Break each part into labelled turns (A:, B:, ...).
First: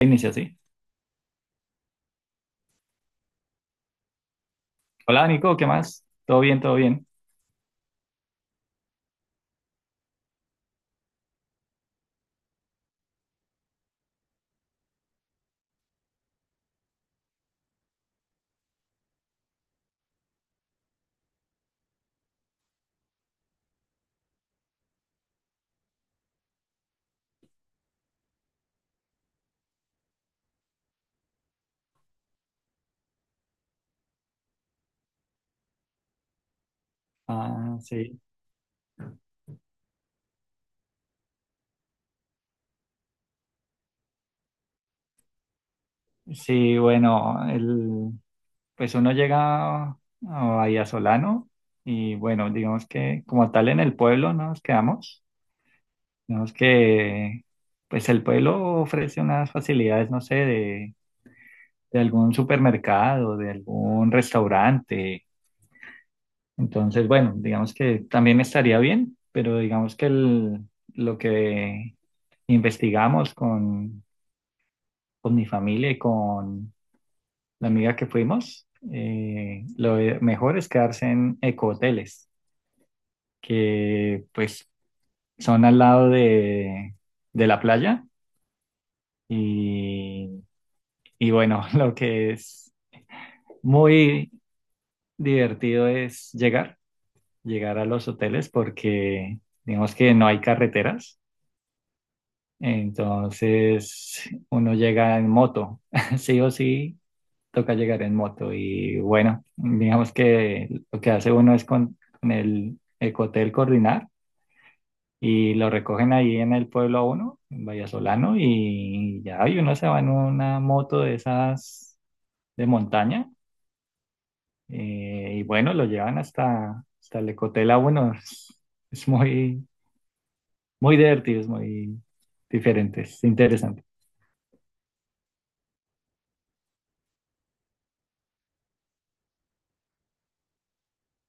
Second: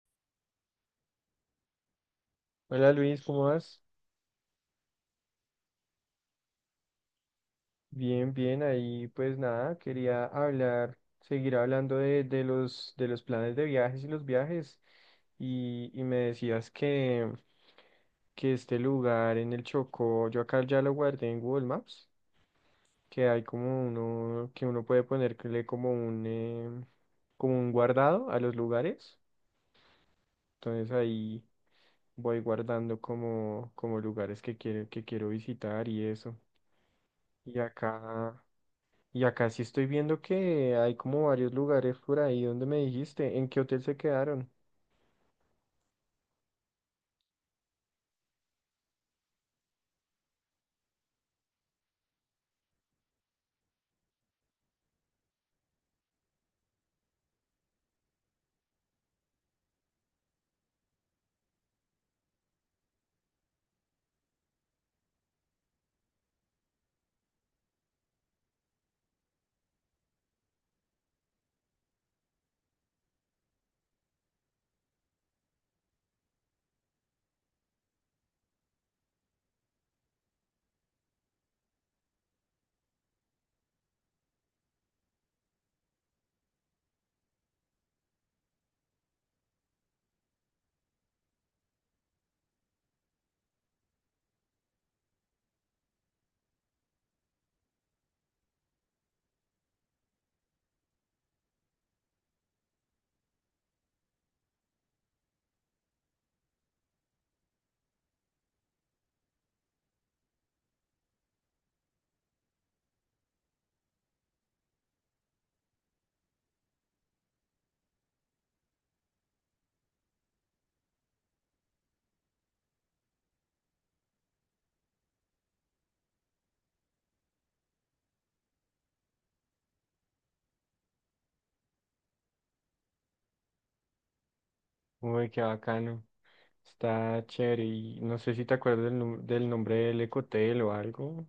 A: Inicia así.
B: Hola Luis, ¿cómo vas?
A: Hola Nico, ¿qué más? ¿Todo bien, todo bien?
B: Bien, bien, ahí pues nada, quería hablar, seguir hablando de los planes de viajes y los viajes. Y me decías que este lugar en el Chocó, yo acá ya lo guardé en Google Maps, que hay como uno, que uno puede ponerle como un guardado a los lugares. Entonces ahí voy guardando como lugares que quiero visitar y eso. Y
A: Ah, sí.
B: acá. Y acá sí estoy viendo que hay como varios lugares por ahí donde me dijiste, ¿en qué hotel se quedaron?
A: Sí, bueno, pues uno llega a Bahía Solano y bueno, digamos que como tal en el pueblo no nos quedamos. Digamos que pues el pueblo ofrece unas facilidades, no sé, de algún supermercado, de algún restaurante. Entonces, bueno, digamos que también estaría bien, pero digamos que lo que investigamos con mi familia y con la amiga que fuimos, lo mejor es quedarse en ecohoteles, que pues son al lado de la playa y, y bueno, lo que es muy divertido es llegar, llegar a los hoteles porque digamos que no hay carreteras, entonces uno llega en moto, sí o sí toca llegar en moto y bueno, digamos que lo que hace uno es con el ecotel coordinar y lo recogen ahí en el pueblo a uno, en Vallasolano, y ya y uno se va en una moto de esas de montaña y bueno, lo llevan hasta el ecotel a uno. Es muy divertido, es muy diferente, es interesante.
B: Uy, qué bacano. Está chévere. Y no sé si te acuerdas del nombre del ecotel o algo.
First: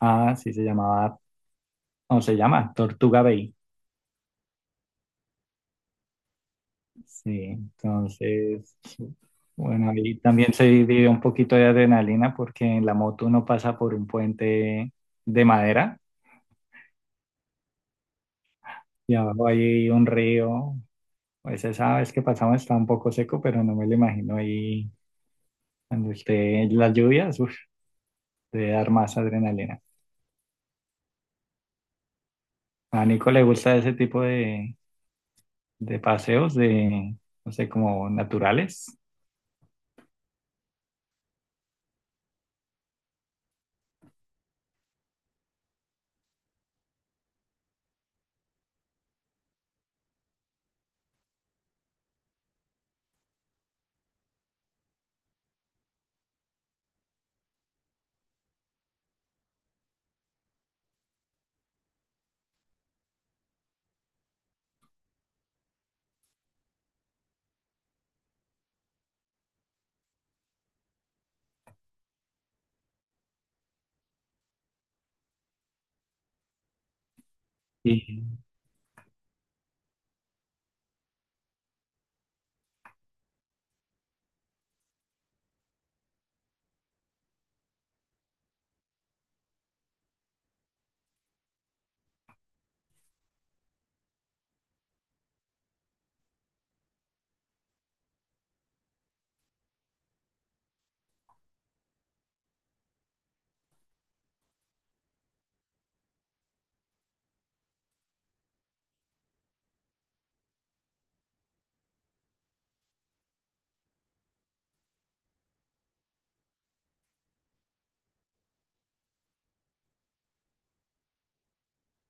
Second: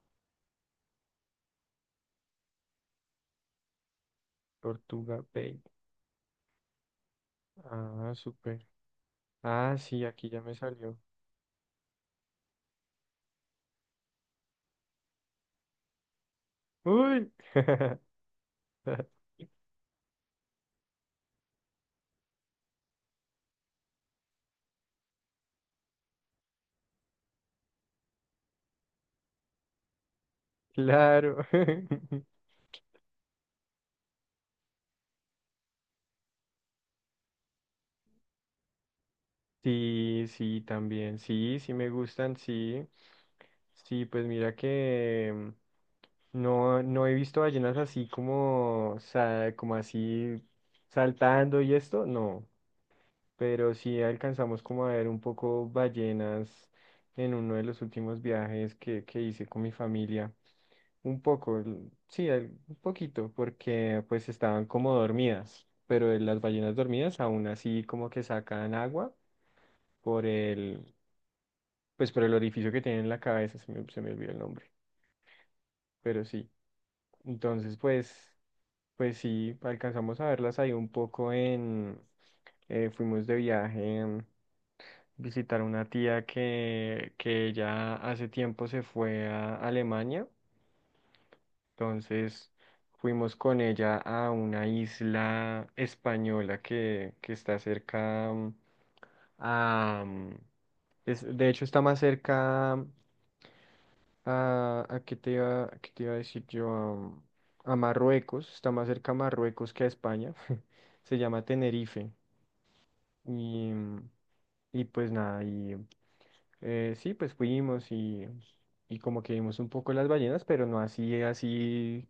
A: Ah, sí, o se llama Tortuga Bay.
B: Tortuga Bay.
A: Sí,
B: Ah, súper.
A: entonces,
B: Ah,
A: bueno,
B: sí,
A: ahí
B: aquí ya
A: también
B: me
A: se
B: salió.
A: vive un poquito de adrenalina porque en la moto uno pasa por un puente de madera
B: Uy,
A: y abajo hay un río. Pues esa vez que pasamos está un poco seco, pero no me lo imagino ahí cuando esté las lluvias, uf, debe dar más adrenalina.
B: claro.
A: A Nico le gusta ese tipo de paseos de, no sé, como naturales.
B: Sí, sí, también, sí, sí me gustan, sí. Sí, pues mira que no, no he visto ballenas así como así saltando y esto, no, pero sí alcanzamos como a ver un poco ballenas en uno de los últimos viajes que hice con mi familia. Un poco, sí, un poquito, porque pues estaban como dormidas, pero las ballenas dormidas aún así como que sacan agua por el por el orificio que tiene en la cabeza, se me olvidó el nombre, pero sí. Entonces, pues sí, alcanzamos a verlas ahí un poco. Fuimos de viaje a visitar una tía que ya hace tiempo se fue a Alemania, entonces fuimos con ella a una isla española que está cerca. Mm, a, mm, es- de hecho está más cerca. ¿A qué te iba, a decir yo? Marruecos, está más cerca a Marruecos que a España. Se llama Tenerife. Y, y pues nada, y sí, pues fuimos y como que vimos un poco las ballenas, pero no así, así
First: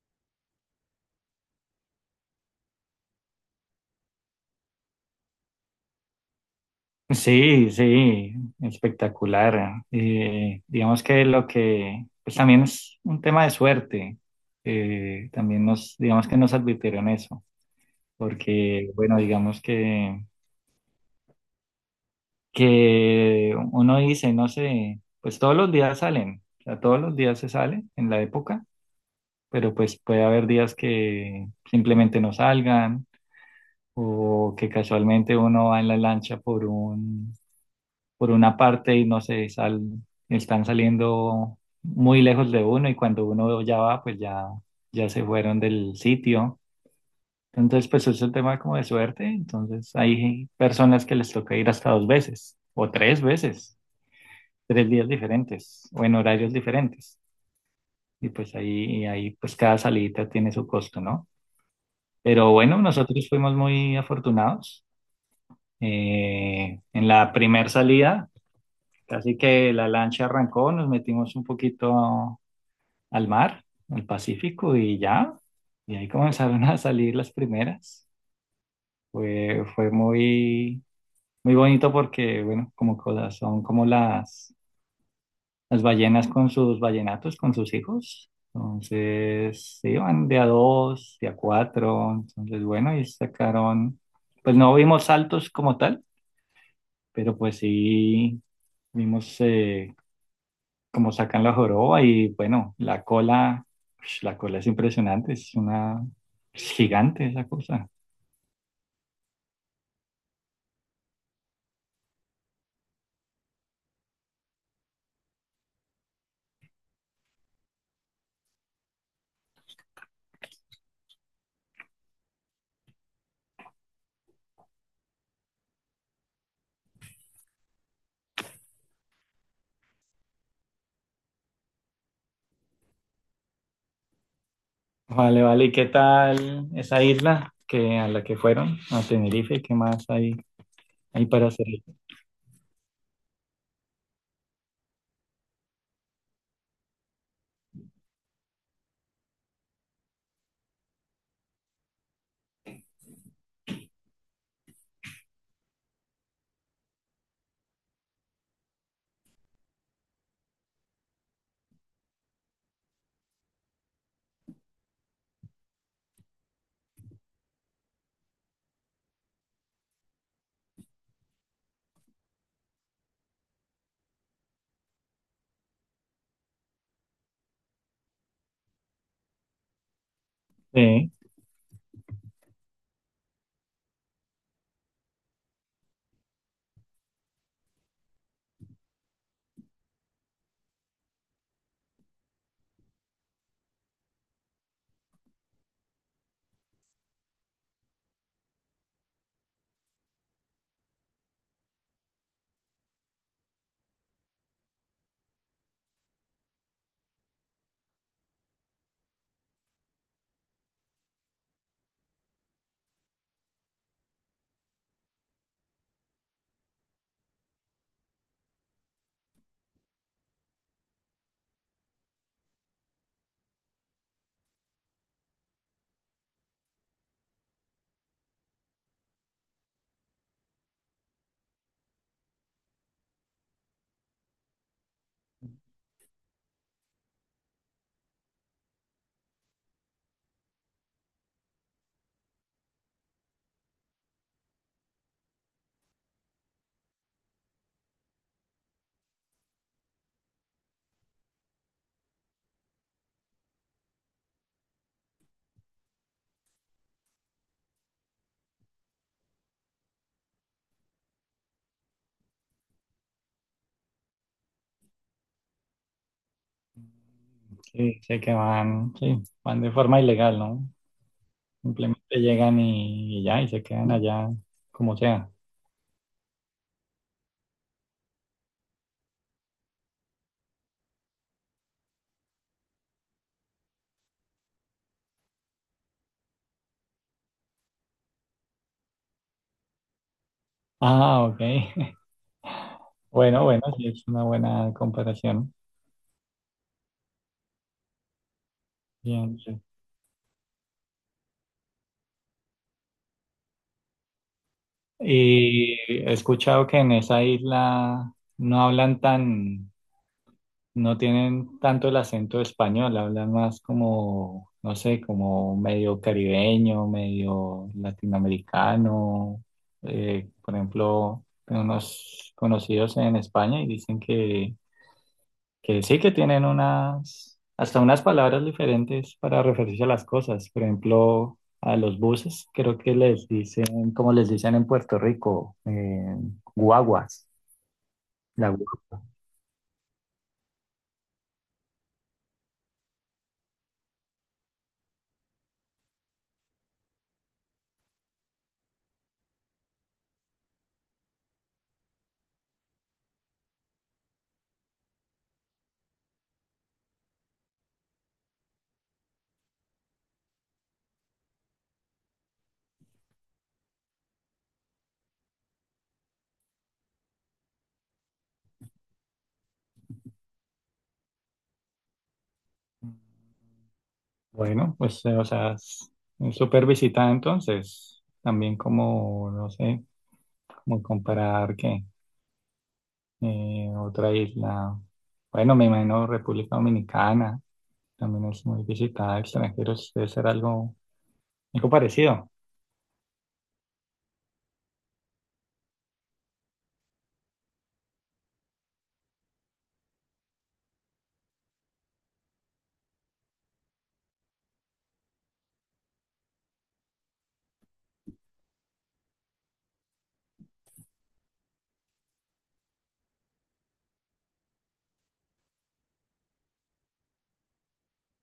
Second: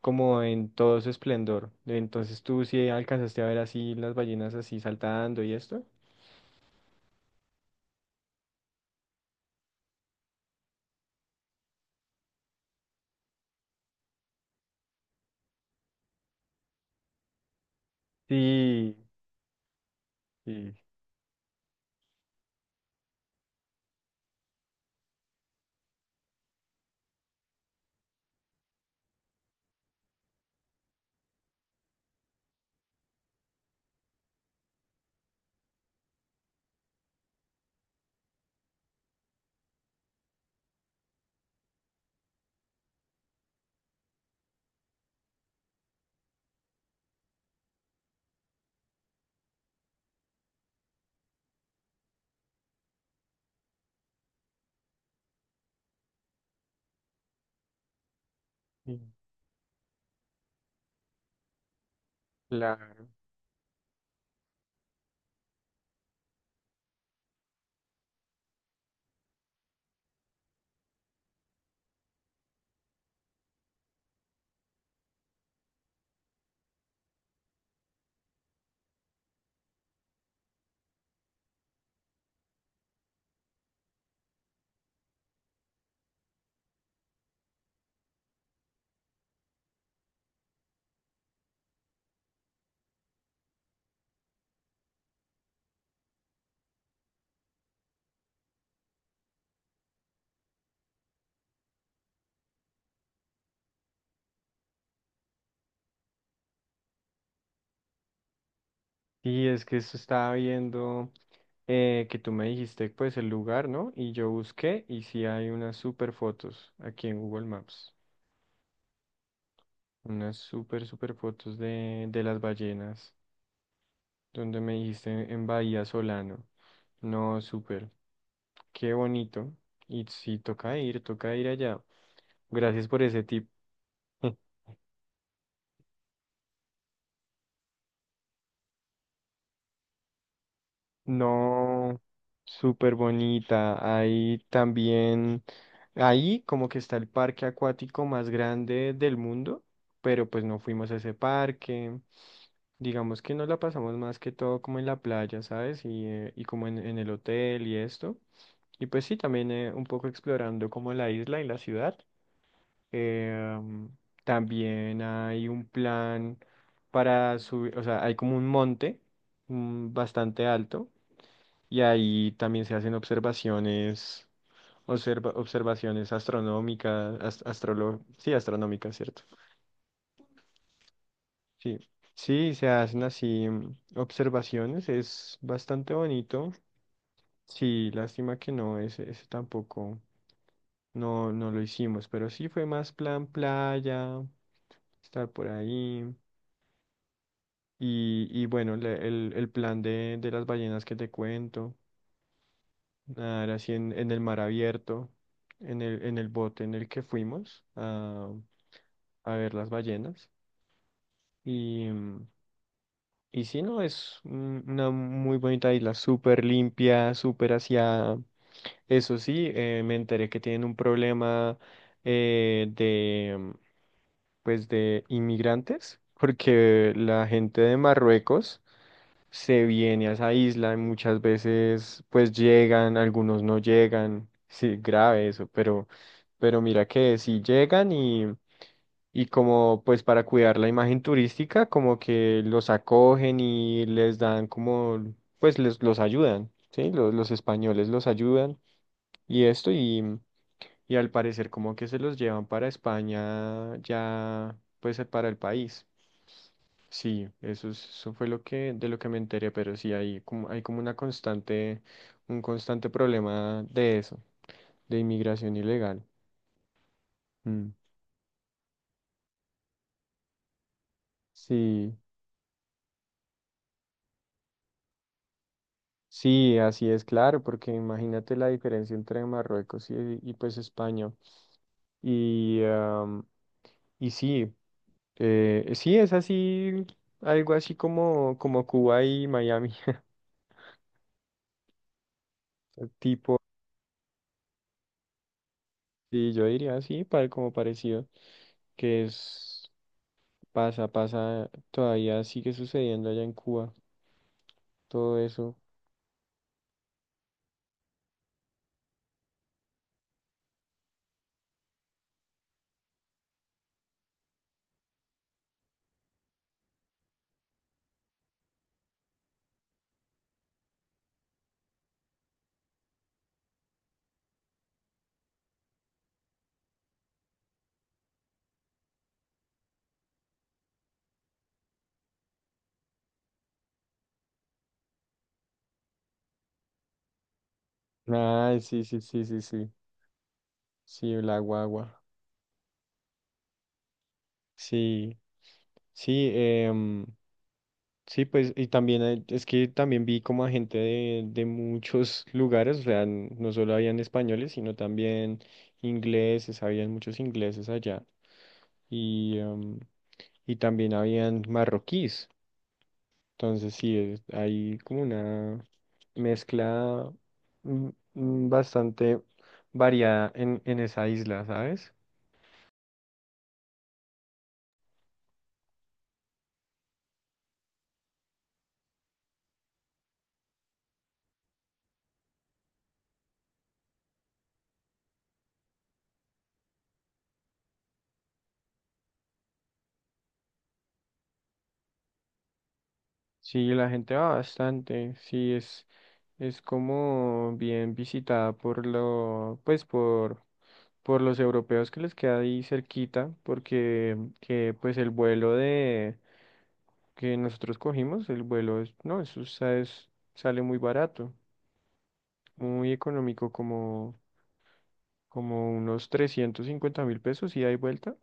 B: como en todo su esplendor. Entonces tú sí alcanzaste a ver así las ballenas así saltando y esto.
A: Sí, sí, espectacular. Digamos que lo que, pues también es un tema de suerte. También nos, digamos que nos advirtieron eso, porque,
B: Sí,
A: bueno, digamos que,
B: sí,
A: que uno dice, no sé, pues todos los días salen, o sea, todos los días se sale en la época, pero pues puede haber días que simplemente no salgan o que casualmente uno va en la lancha por una parte y no sé, están saliendo muy lejos de uno y cuando uno ya va, pues ya se fueron del sitio. Entonces, pues es un tema como de suerte. Entonces, hay personas que les toca ir hasta 2 veces o 3 veces, 3 días diferentes o en horarios diferentes. Y pues
B: sí,
A: ahí, y ahí pues cada salida tiene su costo, ¿no? Pero bueno,
B: claro.
A: nosotros fuimos muy afortunados. En la primera salida casi que la lancha arrancó, nos metimos un poquito al mar, al Pacífico, y ya. Y ahí comenzaron a salir las primeras. Fue muy, muy bonito porque, bueno, como cosas, son como las ballenas con sus ballenatos, con sus hijos. Entonces, se iban de a dos, de a cuatro. Entonces, bueno, y sacaron, pues no vimos saltos como tal, pero pues sí vimos como sacan la joroba y bueno, la cola, ush, la cola es impresionante, es gigante esa cosa.
B: Sí, es que eso estaba viendo, que tú me dijiste pues el lugar, ¿no? Y yo busqué y sí hay unas super fotos aquí en Google Maps. Unas super, super fotos de las ballenas, donde me dijiste en Bahía Solano. No, súper, qué bonito. Y sí, toca ir allá. Gracias por ese tip.
A: Vale, vale, ¿y qué tal esa isla que a la que fueron, a Tenerife? ¿Qué más hay, hay para hacer?
B: No, súper bonita. Ahí también, ahí como que está el parque acuático más grande del mundo, pero pues no fuimos a ese parque. Digamos que nos la pasamos más que todo como en la playa, ¿sabes? Y como en el hotel y esto. Y pues sí, también un poco explorando como la isla y la ciudad. Eh, um, también hay un plan para subir, o sea, hay como un monte bastante alto y ahí también se hacen observaciones astronómicas, sí, astronómicas, ¿cierto?
A: Sí,
B: Sí, sí, se hacen así observaciones, es bastante bonito. Sí, lástima que no, ese tampoco, no, no lo hicimos, pero sí fue más plan playa, estar por ahí. Y bueno, el plan de las ballenas que te cuento. Nadar así en el mar abierto, en el bote en el que fuimos a ver las ballenas. Y, mm, y sí, no, es una muy bonita isla, súper limpia, súper aseada. Eso sí, me enteré que tienen un problema eh, de, mm, pues de inmigrantes, porque la gente de Marruecos se viene a esa isla y muchas veces pues llegan, algunos no llegan, sí, grave eso, pero mira que sí llegan y como pues para cuidar la imagen turística, como que los acogen y les dan como, pues les, los ayudan, ¿sí? Los españoles los ayudan y esto y al parecer como que se los llevan para España ya pues para el país. Sí, eso fue lo que, de lo que me enteré, pero sí hay como una constante, un constante problema de eso, de inmigración ilegal. Mm.
A: sí, sé que van, sí, van de forma ilegal, ¿no?
B: Sí,
A: Simplemente llegan y ya, y se quedan allá como sea.
B: sí, así es, claro, porque imagínate la diferencia entre Marruecos y pues España. Y, am, y sí, sí, es así, algo así como Cuba y Miami,
A: Ah, ok.
B: tipo,
A: Bueno, bueno, sí, es una buena comparación.
B: y yo diría así, como parecido, que
A: Bien.
B: es.
A: Sí.
B: Pasa, pasa, todavía sigue sucediendo allá en Cuba, todo eso.
A: Y he escuchado que en esa isla no hablan tan, no tienen tanto el acento español, hablan más como, no sé, como medio caribeño, medio latinoamericano. Por ejemplo, tengo unos conocidos en España y dicen que sí que tienen unas, hasta unas palabras diferentes para referirse a las cosas. Por ejemplo, a los buses, creo que les dicen, como les dicen en Puerto Rico, guaguas, la
B: Ay, sí, sí,
A: guagua.
B: sí, sí, sí. Sí, la guagua. Sí, sí, sí, pues, y también es que también vi como a gente de muchos lugares, o sea, no solo habían españoles, sino también ingleses, habían muchos ingleses allá. Y, em, y también habían marroquíes. Entonces, sí, hay como una mezcla mm, bastante variada en esa isla, ¿sabes?
A: Bueno, pues, o sea, es súper visitada entonces. También como, no sé, como comparar que otra isla, bueno, me imagino República Dominicana, también es muy visitada, extranjeros, debe ser algo, algo parecido.
B: Sí, la gente va bastante, sí, es como bien visitada por lo, pues por los europeos que les queda ahí cerquita, porque pues el vuelo de que nosotros cogimos, el vuelo es, no, eso sale muy barato, muy económico, como unos 350.000 pesos y hay vuelta.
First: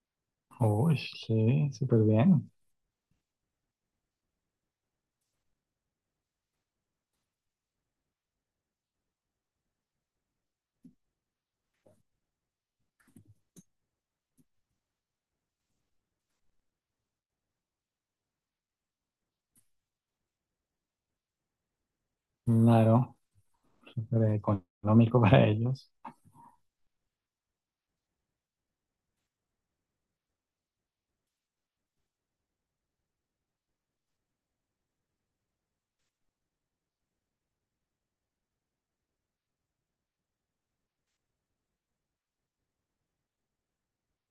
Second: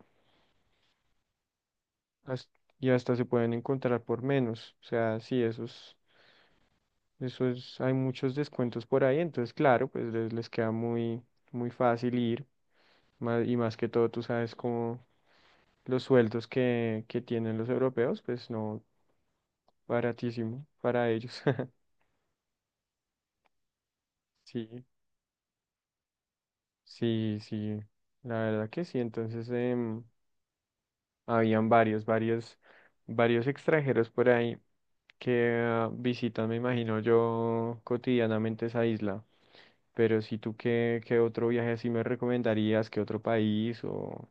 A: Uy, sí, súper
B: has-
A: bien.
B: y hasta se pueden encontrar por menos. O sea, sí, esos, hay muchos descuentos por ahí, entonces claro, pues les queda muy, muy fácil ir. Y más que todo, tú sabes cómo los sueldos que tienen los europeos, pues no, baratísimo para ellos.
A: Claro, súper
B: Sí,
A: económico para ellos.
B: sí, sí, la verdad que sí. Entonces, habían varios extranjeros por ahí que visitan, me imagino yo, cotidianamente esa isla. ¿Pero si tú qué, otro viaje así me recomendarías, qué otro país o,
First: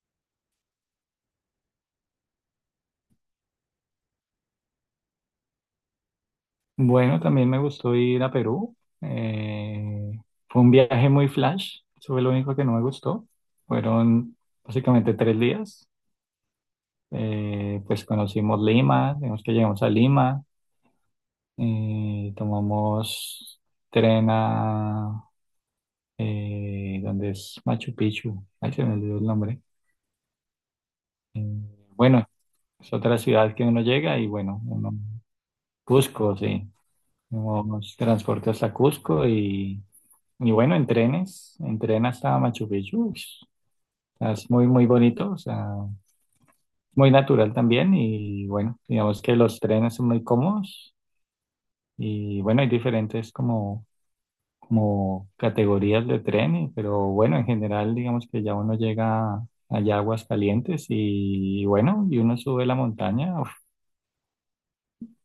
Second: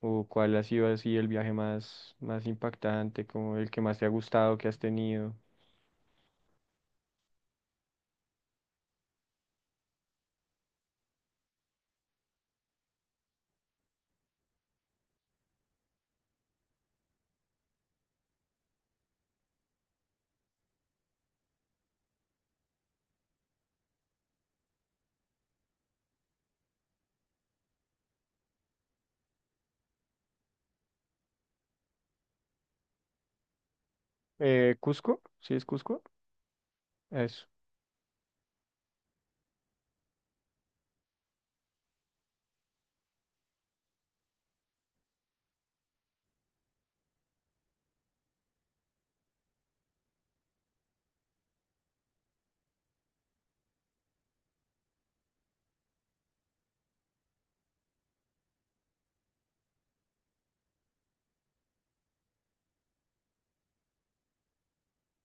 B: o cuál ha sido así el viaje más impactante, como el que más te ha gustado, que has tenido?
A: Bueno, también me gustó ir a Perú. Eh, Fue un viaje muy flash. Eso fue lo único que no me gustó. Fueron básicamente 3 días. Pues conocimos Lima, digamos que llegamos a Lima. Tomamos tren a... donde es Machu Picchu. Ay, se me olvidó el nombre. Eh, bueno, es otra ciudad que uno llega y bueno, uno...
B: ¿Cusco? ¿Sí es Cusco?
A: Cusco, sí.
B: Eso.
A: Nos transporte hasta Cusco y bueno, en tren hasta Machu Picchu. Ush, o sea, es muy, muy bonito, o sea, muy natural también y bueno, digamos que los trenes son muy cómodos y bueno, hay diferentes como, como categorías de tren, y- pero bueno, en general digamos que ya uno llega allá a Aguascalientes y, bueno, y uno sube la montaña.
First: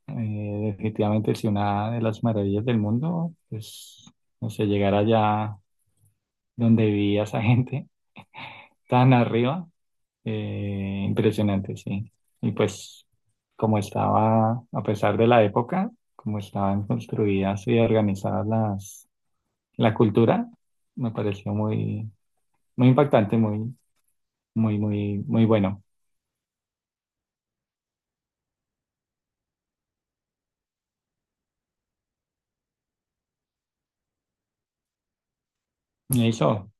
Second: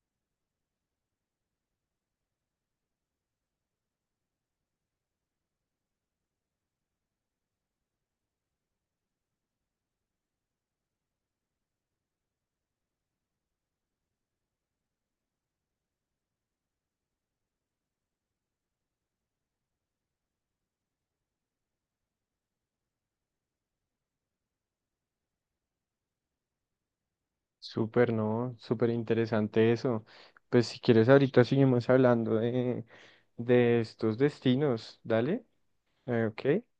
A: Eh, Definitivamente sí, una de las maravillas del mundo, pues, no sé, llegar allá donde vivía esa gente, tan arriba, impresionante, sí. Y pues, como estaba, a pesar de la época, como estaban construidas y organizadas la cultura, me pareció muy, muy impactante, muy bueno.
B: Súper, ¿no? Súper interesante eso. Pues si quieres ahorita seguimos hablando de estos destinos. Dale. Eh,
A: Y
B: ok.
A: eso,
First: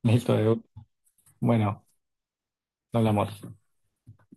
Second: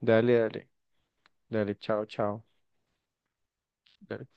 B: Dale,
A: eso,
B: dale. Dale,
A: bueno,
B: chao, chao.
A: hablamos.
B: Dale.